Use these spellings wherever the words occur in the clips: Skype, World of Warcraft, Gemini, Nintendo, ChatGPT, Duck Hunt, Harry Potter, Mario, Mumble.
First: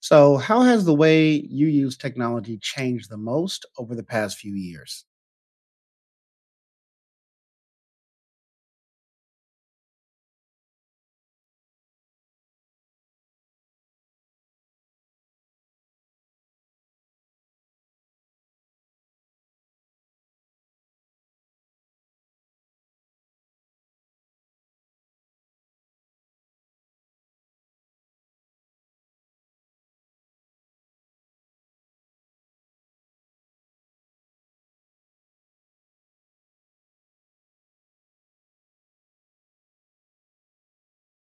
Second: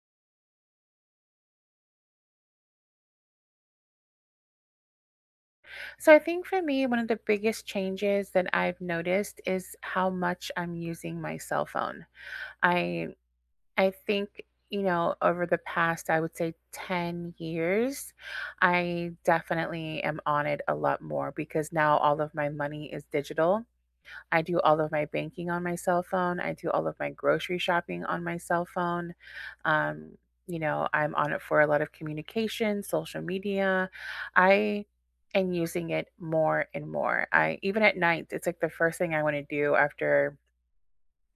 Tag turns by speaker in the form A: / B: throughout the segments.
A: So, how has the way you use technology changed the most over the past few years?
B: So I think for me, one of the biggest changes that I've noticed is how much I'm using my cell phone. I I think you know over the past I would say 10 years I definitely am on it a lot more because now all of my money is digital. I do all of my banking on my cell phone. I do all of my grocery shopping on my cell phone. Um, I'm on it for a lot of communication, social media. I am using it more and more. I even at night, it's like the first thing I want to do after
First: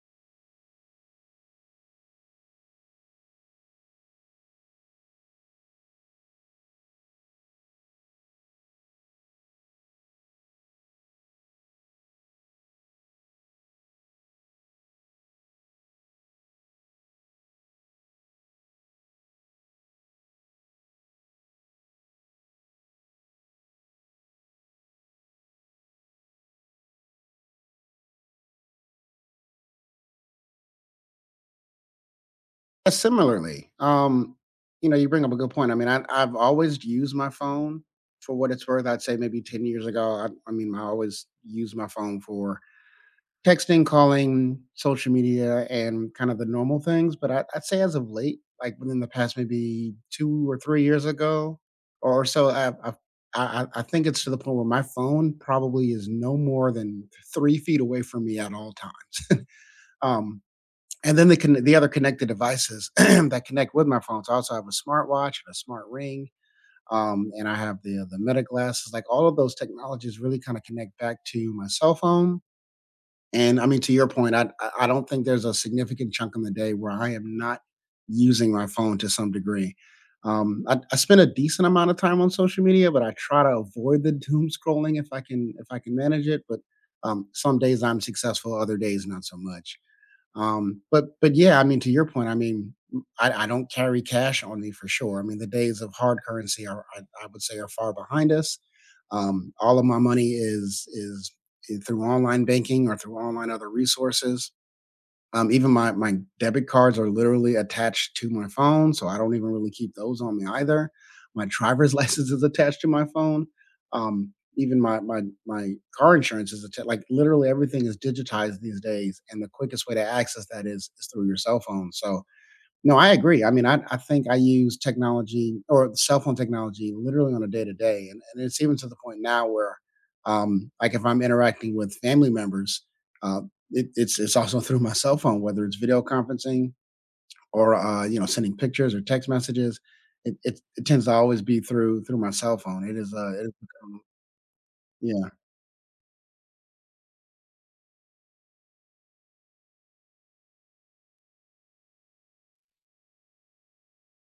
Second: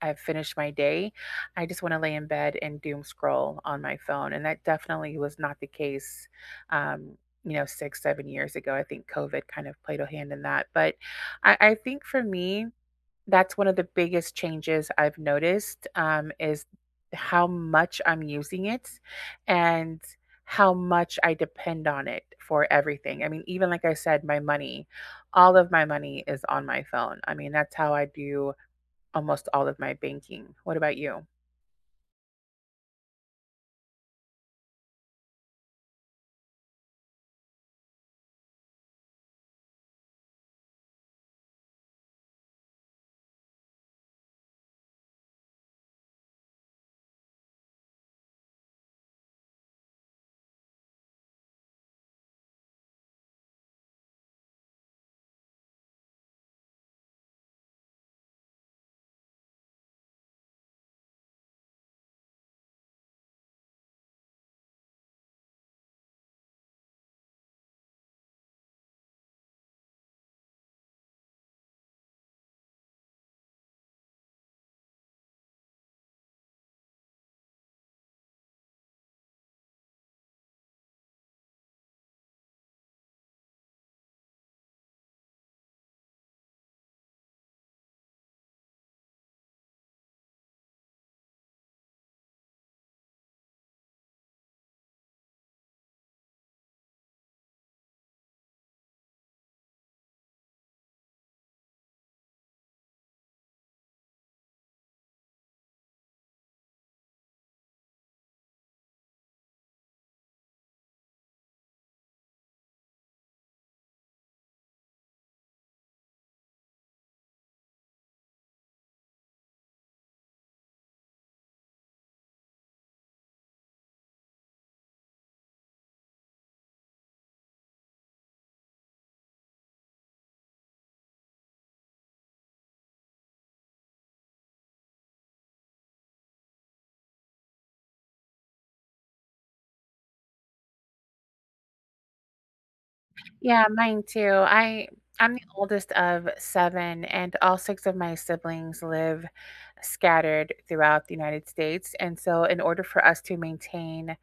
B: I've finished my day. I just want to lay in bed and doom scroll on my phone, and that definitely was not the case. Um, you know, six, 7 years ago, I think COVID kind of played a hand in that. But I think for me, that's one of the biggest changes I've noticed, is how much I'm using it and how much I depend on it for everything. I mean, even like I said, my money, all of my money is on my phone. I mean, that's how I do almost all of my banking. What about you?
A: Similarly, you bring up a good point. I mean, I've always used my phone for what it's worth. I'd say maybe 10 years ago, I mean, I always used my phone for texting, calling, social media, and kind of the normal things, but I'd say as of late, like, within the past maybe 2 or 3 years ago or so, I think it's to the point where my phone probably is no more than 3 feet away from me at all time. Um, and then the other connected devices that connect with my phone, so I also have a smartwatch and a smart ring, and I have the Meta glasses, like, all of those technologies really kinda connect back to my cell phone, and I mean, to your point, I don't think there's a significant chunk in the day where I am not using my phone to some degree. I spend a decent amount of time on social media, but I try to avoid the doom scrolling if I can manage it. But some days I'm successful, other days not so much. But yeah, I mean, to your point, I don't carry cash on me for sure. I mean, the days of hard currency are, I would say, are far behind us. All of my money is through online banking or through online other resources. Even my debit cards are literally attached to my phone, so I don't even really keep those on me either. My driver's license is attached to my phone. Even my car insurance is attached, like, literally everything is digitized these days, and the quickest way to access that is through your cell phone, so no, I agree. I mean, I think I use technology or cell phone technology literally on a day to day. And it's even to the point now where, like, if I'm interacting with family members, uh, it's also through my cell phone, whether it's video conferencing or sending pictures or text messages. It tends to always be through my cell phone. It is, it has
B: Yeah,
A: become,
B: mine too. I
A: yeah,
B: I'm the oldest of 7, and all 6 of my siblings live scattered throughout the United States, and so in order for us to maintain,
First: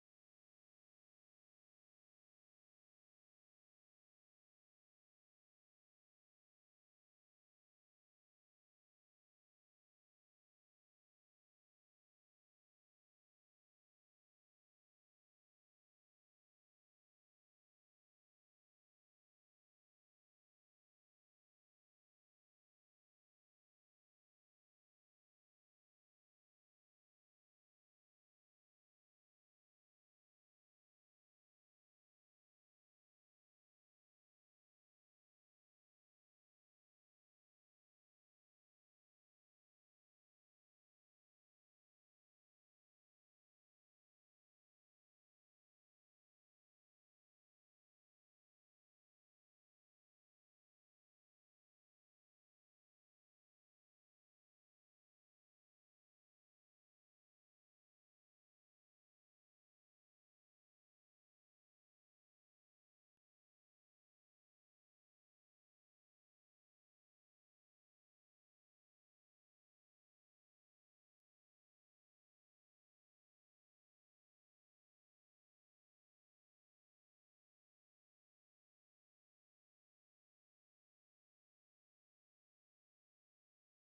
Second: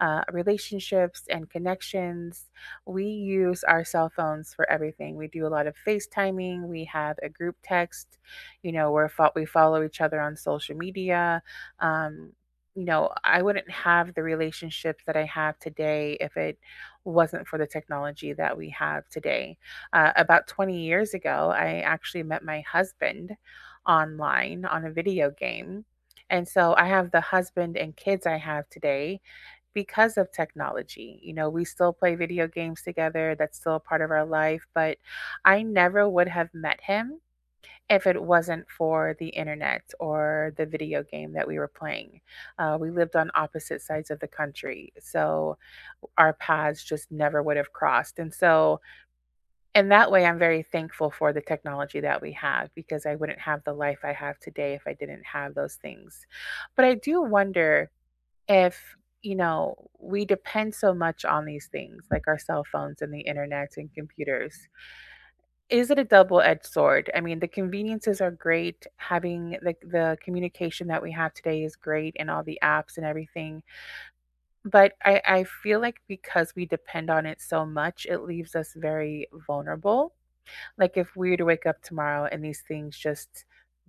B: relationships and connections, we use our cell phones for everything. We do a lot of FaceTiming, we have a group text, you know, we follow each other on social media. um, you know, I wouldn't have the relationships that I have today if it wasn't for the technology that we have today. About 20 years ago, I actually met my husband online on a video game. And so I have the husband and kids I have today because of technology. You know, we still play video games together, that's still a part of our life, but I never would have met him. If it wasn't for the internet or the video game that we were playing, we lived on opposite sides of the country. So our paths just never would have crossed. And so, in that way, I'm very thankful for the technology that we have, because I wouldn't have the life I have today if I didn't have those things. But I do wonder if, you know, we depend so much on these things like our cell phones and the internet and computers. Is it a double edged sword? I mean, the conveniences are great. Having the communication that we have today is great, and all the apps and everything, but I feel like because we depend on it so much, it leaves us very vulnerable. Like if we were to wake up tomorrow and these things just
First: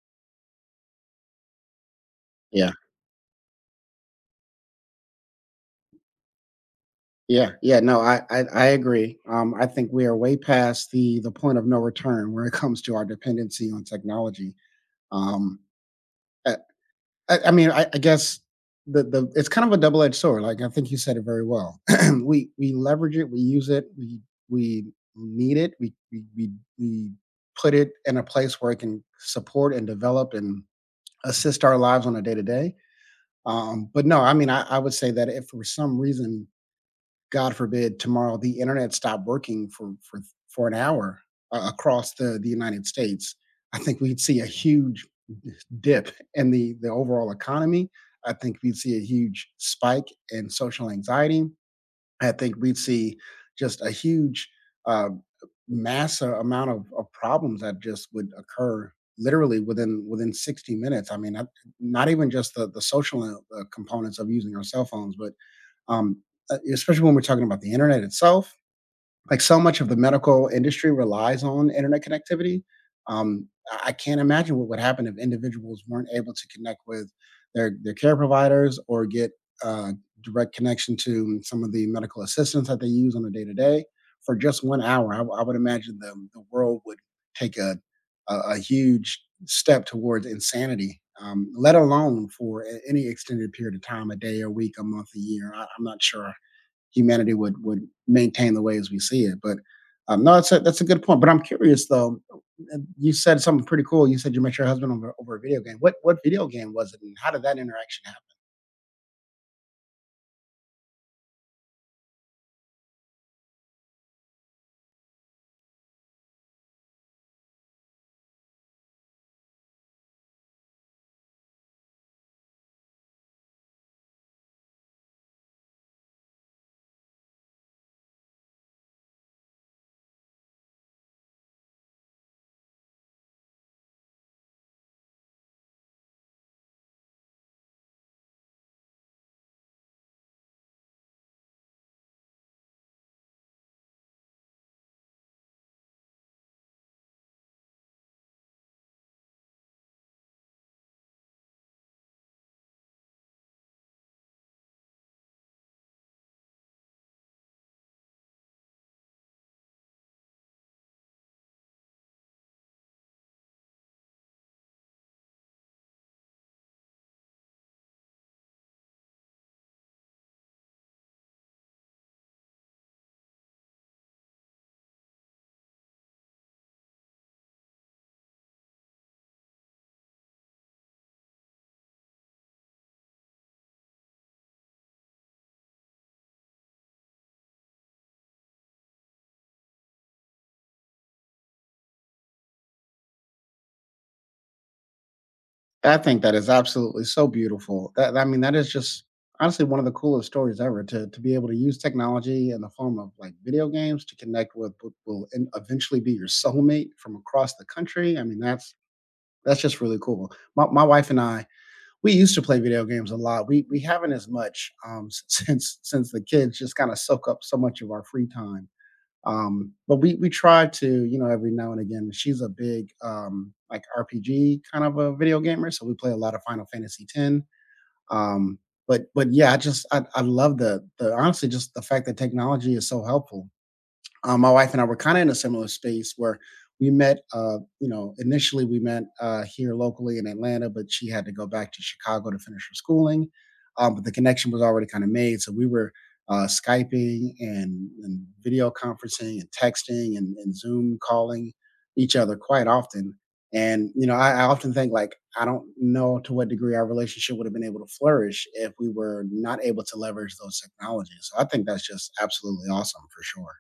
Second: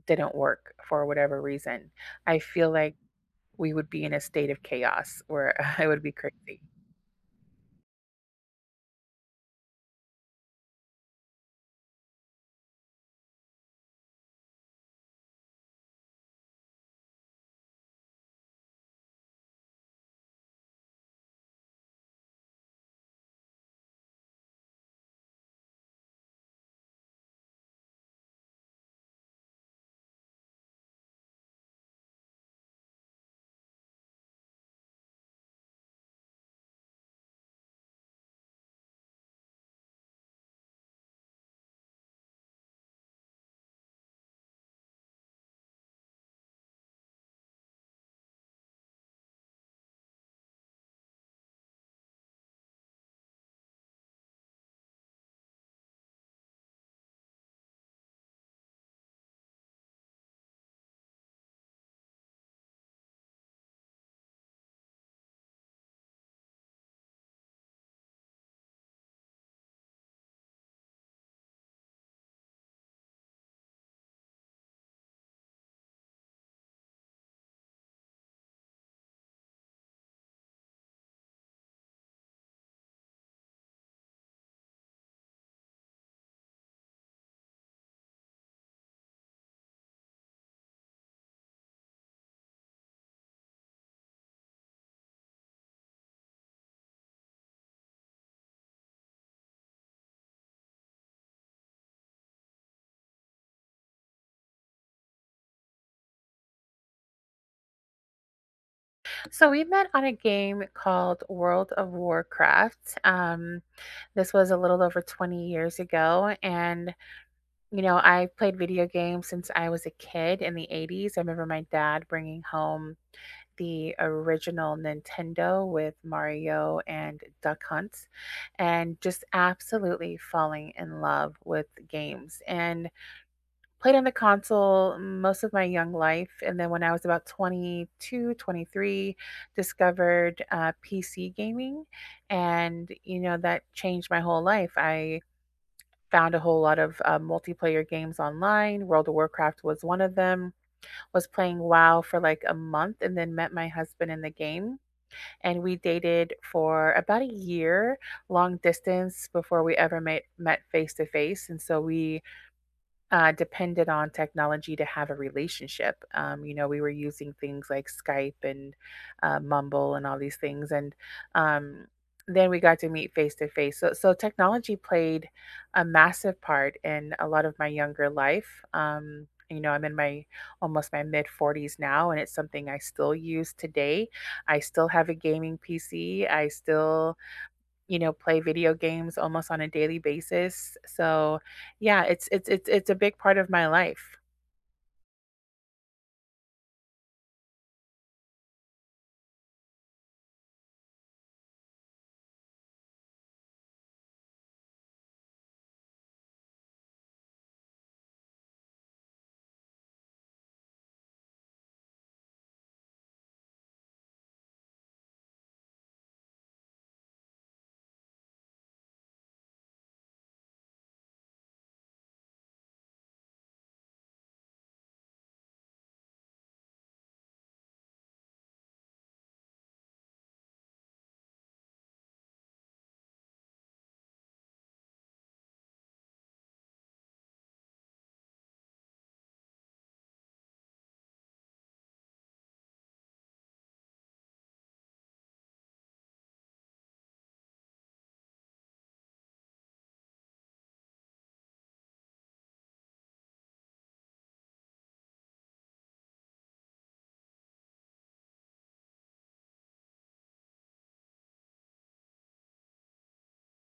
B: didn't work for whatever reason, I
A: yeah,
B: feel like we would be in a state of chaos where it would be crazy.
A: yeah, yeah. No, I agree. I think we are way past the point of no return when it comes to our dependency on technology. Um, I, I mean, I guess the it's kind of a double edged sword. Like I think you said it very well. We leverage it, we use it, we need it, we put it in a place where it can support and develop and assist our lives on a day to day. But no, I mean, I would say that if for some reason, God forbid, tomorrow the internet stopped working for an hour across the United States, I think we'd see a huge dip in the overall economy. I think we'd see a huge spike in social anxiety. I think we'd see just a huge uh, mass amount of problems that just would occur literally within 60 minutes. I mean, not even just the social components of using our cell phones, but um, especially when we're talking about the internet itself, like so much of the medical industry relies on internet connectivity. I can't imagine what would happen if individuals weren't able to connect with their care providers or get uh, direct connection to some of the medical assistance that they use on a day to day for just 1 hour. I would imagine the world would take a huge step towards insanity. Let alone for any extended period of time, a day, a week, a month, a year. I'm not sure humanity would maintain the way as we see it. But no, that's a good point. But I'm curious though. You said something pretty cool. You said you met your husband over a video game. What video game was it, and how did that interaction happen?
B: So we met on a game called World of Warcraft. This was a little over 20 years ago. And, you know, I played video games since I was a kid in the 80s. I remember my dad bringing home the original Nintendo with Mario and Duck Hunt, and just absolutely falling in love with games, and played on the console most of my young life. And then when I was about 22, 23, discovered PC gaming, and you know that changed my whole life. I found a whole lot of multiplayer games online. World of Warcraft was one of them. Was playing WoW for like a month, and then met my husband in the game. And we dated for about a year, long distance, before we ever met face to face. And so we, depended on technology to have a relationship. You know, we were using things like Skype and Mumble and all these things, and um, then we got to meet face to face. So, so technology played a massive part in a lot of my younger life. You know, I'm in my almost my mid 40s now, and it's something I still use today. I still have a gaming PC. I still you know, play video games almost on a daily basis. So, yeah, it's a big part of my life.
A: I think that is absolutely so beautiful. That I mean, that is just honestly one of the coolest stories ever. To be able to use technology in the form of like video games to connect with what will eventually be your soulmate from across the country. I mean, that's just really cool. My wife and I we used to play video games a lot. We haven't as much, since the kids just kind of soak up so much of our free time. But we try to, every now and again. She's a big, like, RPG kind of a video gamer, so we play a lot of Final Fantasy ten. Um, but yeah, I love the honestly just the fact that technology is so helpful. My wife and I were kind of in a similar space where we met. Initially we met here locally in Atlanta, but she had to go back to Chicago to finish her schooling. But the connection was already kind of made, so we were Skyping and video conferencing and texting and Zoom calling each other quite often. And you know, I often think like I don't know to what degree our relationship would have been able to flourish if we were not able to leverage those technologies. So I think that's just absolutely awesome for sure.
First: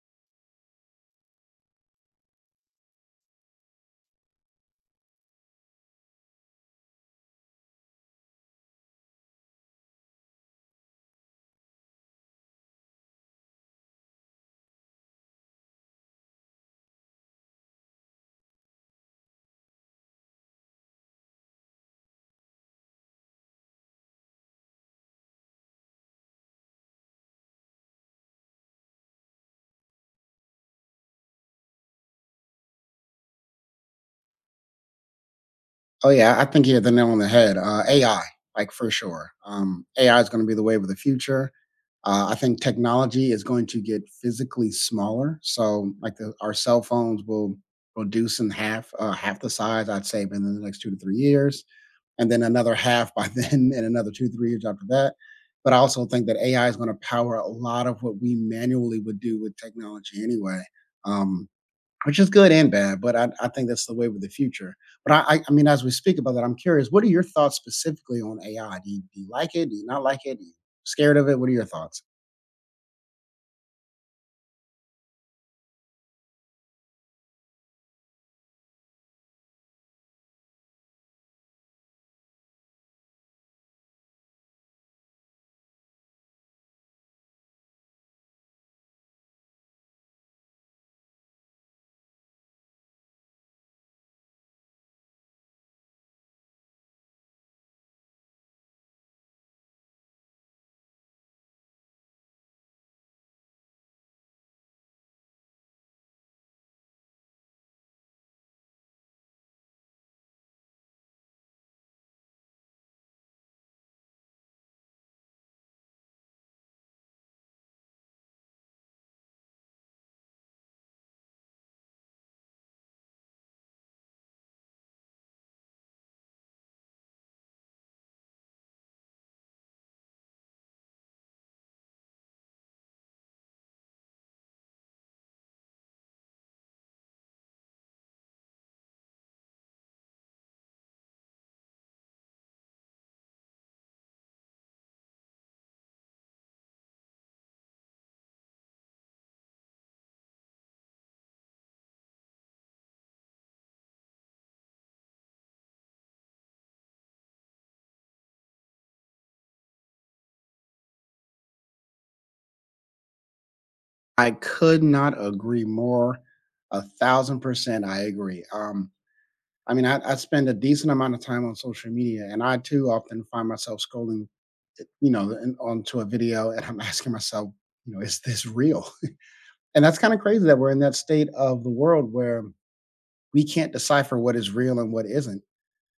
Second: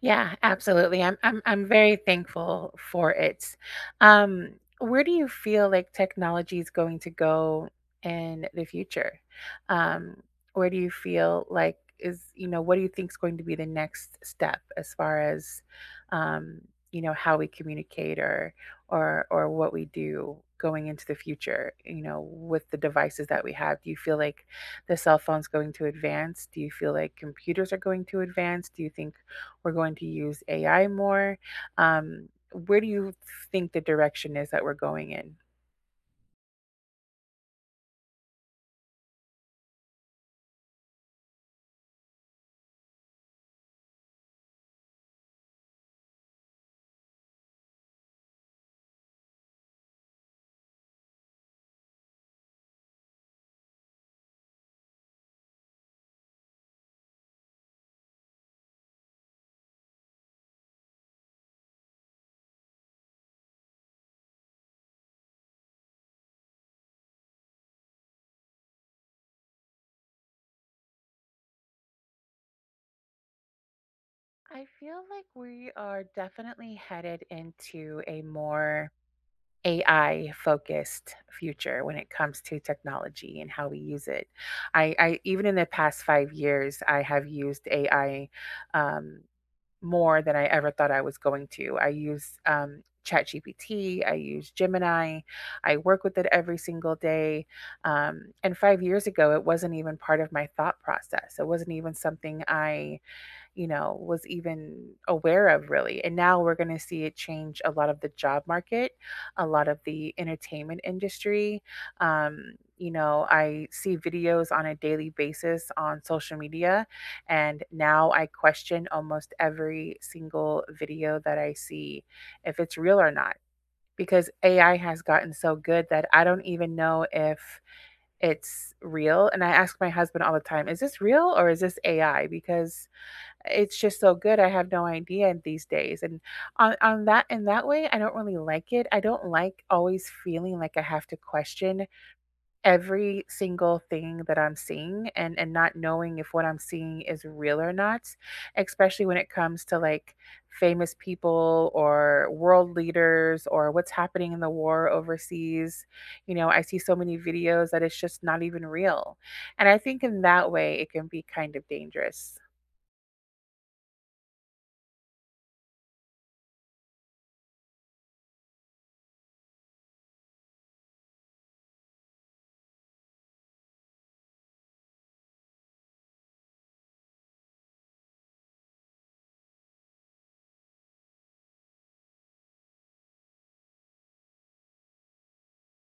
B: Yeah, absolutely. I'm very thankful for it. Um, where do you feel like technology is going to go in the future? Um, where do you feel like is, you know, what do you think is going to be the next step as far as, um, you know, how we communicate, or what we do going into the future, you know, with the devices that we have? Do you feel like the cell phone's going to advance? Do you feel like computers are going to advance? Do you think we're going to use AI more? Um, where do you think the direction is that we're going in?
A: Oh yeah, I think you hit the nail on the head. AI, like for sure. AI is going to be the wave of the future. I think technology is going to get physically smaller. So like our cell phones will reduce in half, half the size, I'd say, within the next 2 to 3 years, and then another half by then, and another two three years after that. But I also think that AI is going to power a lot of what we manually would do with technology anyway. Um, which is good and bad, but I think that's the wave of the future. But I mean, as we speak about that, I'm curious, what are your thoughts specifically on AI? Do you like it? Do you not like it? Are you scared of it? What are your thoughts?
B: I feel like we are definitely headed into a more AI focused future when it comes to technology and how we use it. I even in the past 5 years, I have used AI. Um, More than I ever thought I was going to. I use ChatGPT, I use Gemini, I work with it every single day. And 5 years ago, it wasn't even part of my thought process. It wasn't even something I you know, was even aware of really. And now we're going to see it change a lot of the job market, a lot of the entertainment industry. You know, I see videos on a daily basis on social media, and now I question almost every single video that I see if it's real or not, because AI has gotten so good that I don't even know if it's real. And I ask my husband all the time, is this real or is this AI? Because it's just so good, I have no idea these days, and on that in that way, I don't really like it. I don't like always feeling like I have to question every single thing that I'm seeing, and not knowing if what I'm seeing is real or not, especially when it comes to, like, famous people or world leaders or what's happening in the war overseas. You know, I see so many videos that it's just not even real, and I think in that way, it can be kind of dangerous.
A: I could not agree more. 1,000% I agree. I mean, I spend a decent amount of time on social media, and I too often find myself scrolling, eh, you know, in onto a video, and I'm asking myself, "Is this real?" And that's kinda crazy that we're in that state of the world where we can't decipher what is real and what isn't.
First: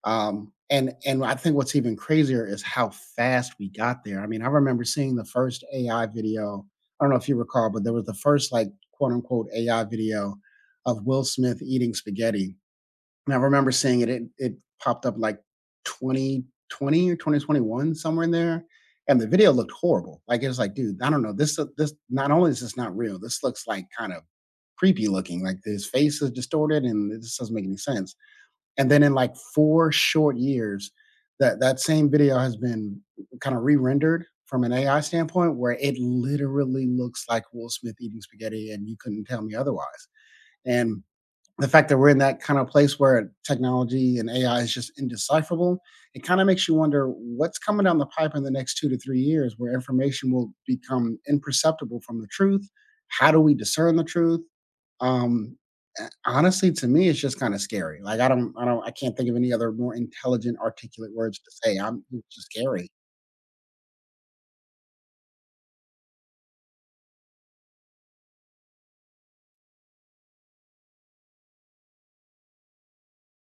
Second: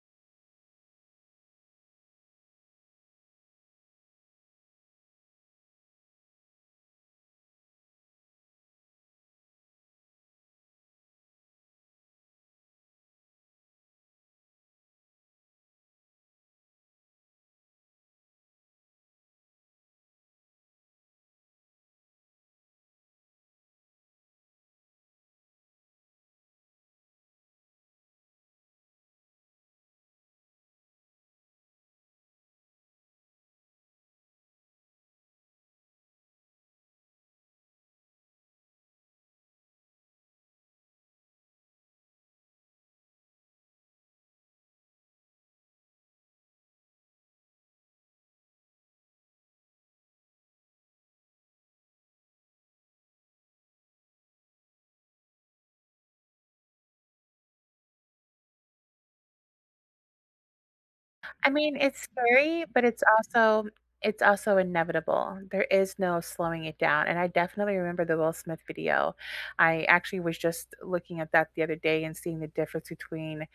A: And I think what's even crazier is how fast we got there. I mean, I remember seeing the first AI video. I don't know if you recall, but there was the first like quote unquote AI video of Will Smith eating spaghetti. And I remember seeing it. It popped up like 2020 or 2021 somewhere in there, and the video looked horrible. Like it was like, dude, I don't know. This not only is this not real, this looks like kind of creepy looking. Like his face is distorted, and this doesn't make any sense. And then in like 4 short years, that same video has been kinda re-rendered from an AI standpoint where it literally looks like Will Smith eating spaghetti, and you couldn't tell me otherwise. And the fact that we're in that kind of place where technology and AI is just indecipherable, it kinda makes you wonder what's coming down the pipe in the next 2 to 3 years where information will become imperceptible from the truth. How do we discern the truth? Um, Honestly, to me, it's just kinda scary. Like, I can't think of any other more intelligent, articulate words to
B: I mean,
A: say.
B: it's
A: I'm It's just
B: scary, but
A: scary.
B: it's also, it's also inevitable. There is no slowing it down. And I definitely remember the Will Smith video. I actually was just looking at that the other day and seeing the difference between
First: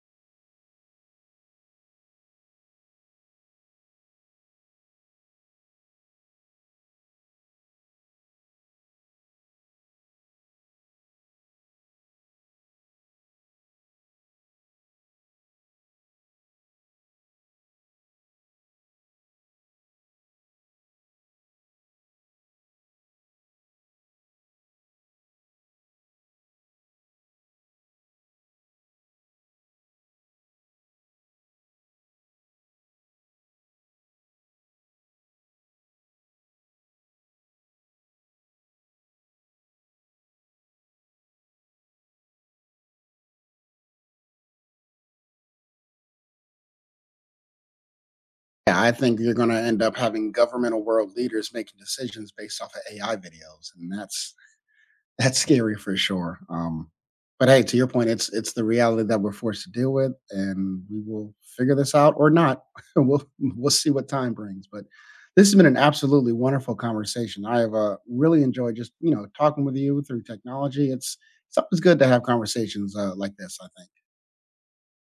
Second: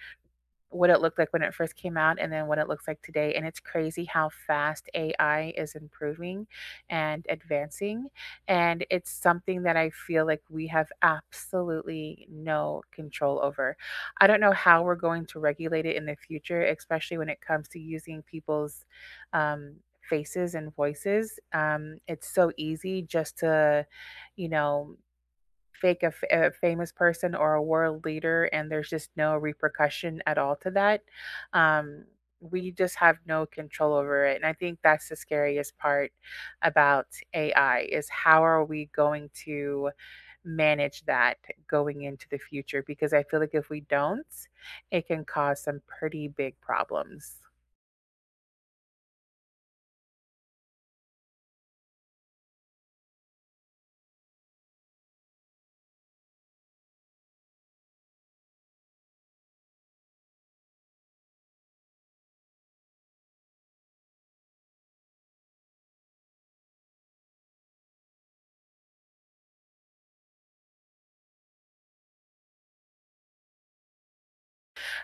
B: what it looked like when it first came out and then what it looks like today. And it's crazy how fast AI is improving and advancing. And it's something that I feel like we have absolutely no control over. I don't know how we're going to regulate it in the future, especially when it comes to using people's, um, faces and voices. It's so easy just to, you know, fake a famous person or a world leader, and there's just no repercussion at all to that. um, we just have no control over it, and I think that's the scariest part about ai is how are we going to manage that going into the future, because I feel like if we don't it can cause some pretty big problems.
A: Yeah, I think you're gonna end up having governmental world leaders making decisions based off of AI videos, and that's scary for sure. But hey, to your point, it's the reality that we're forced to deal with, and we will figure this out or not. We'll we'll see what time brings. But this has been an absolutely wonderful conversation. I have really enjoyed just talking with you through technology. It's always good to have conversations, like this. I think.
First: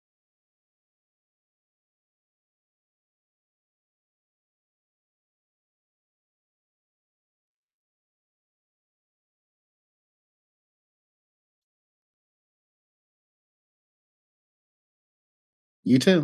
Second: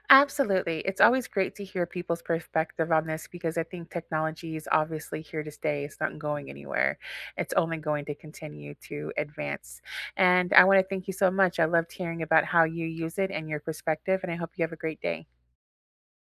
B: Absolutely. It's always great to hear people's perspective on this, because I think technology is obviously here to stay. It's not going anywhere. It's only going to continue to advance. And I want to thank you so much. I loved hearing about how you use it and your perspective, and I hope you have a great day.
A: You too.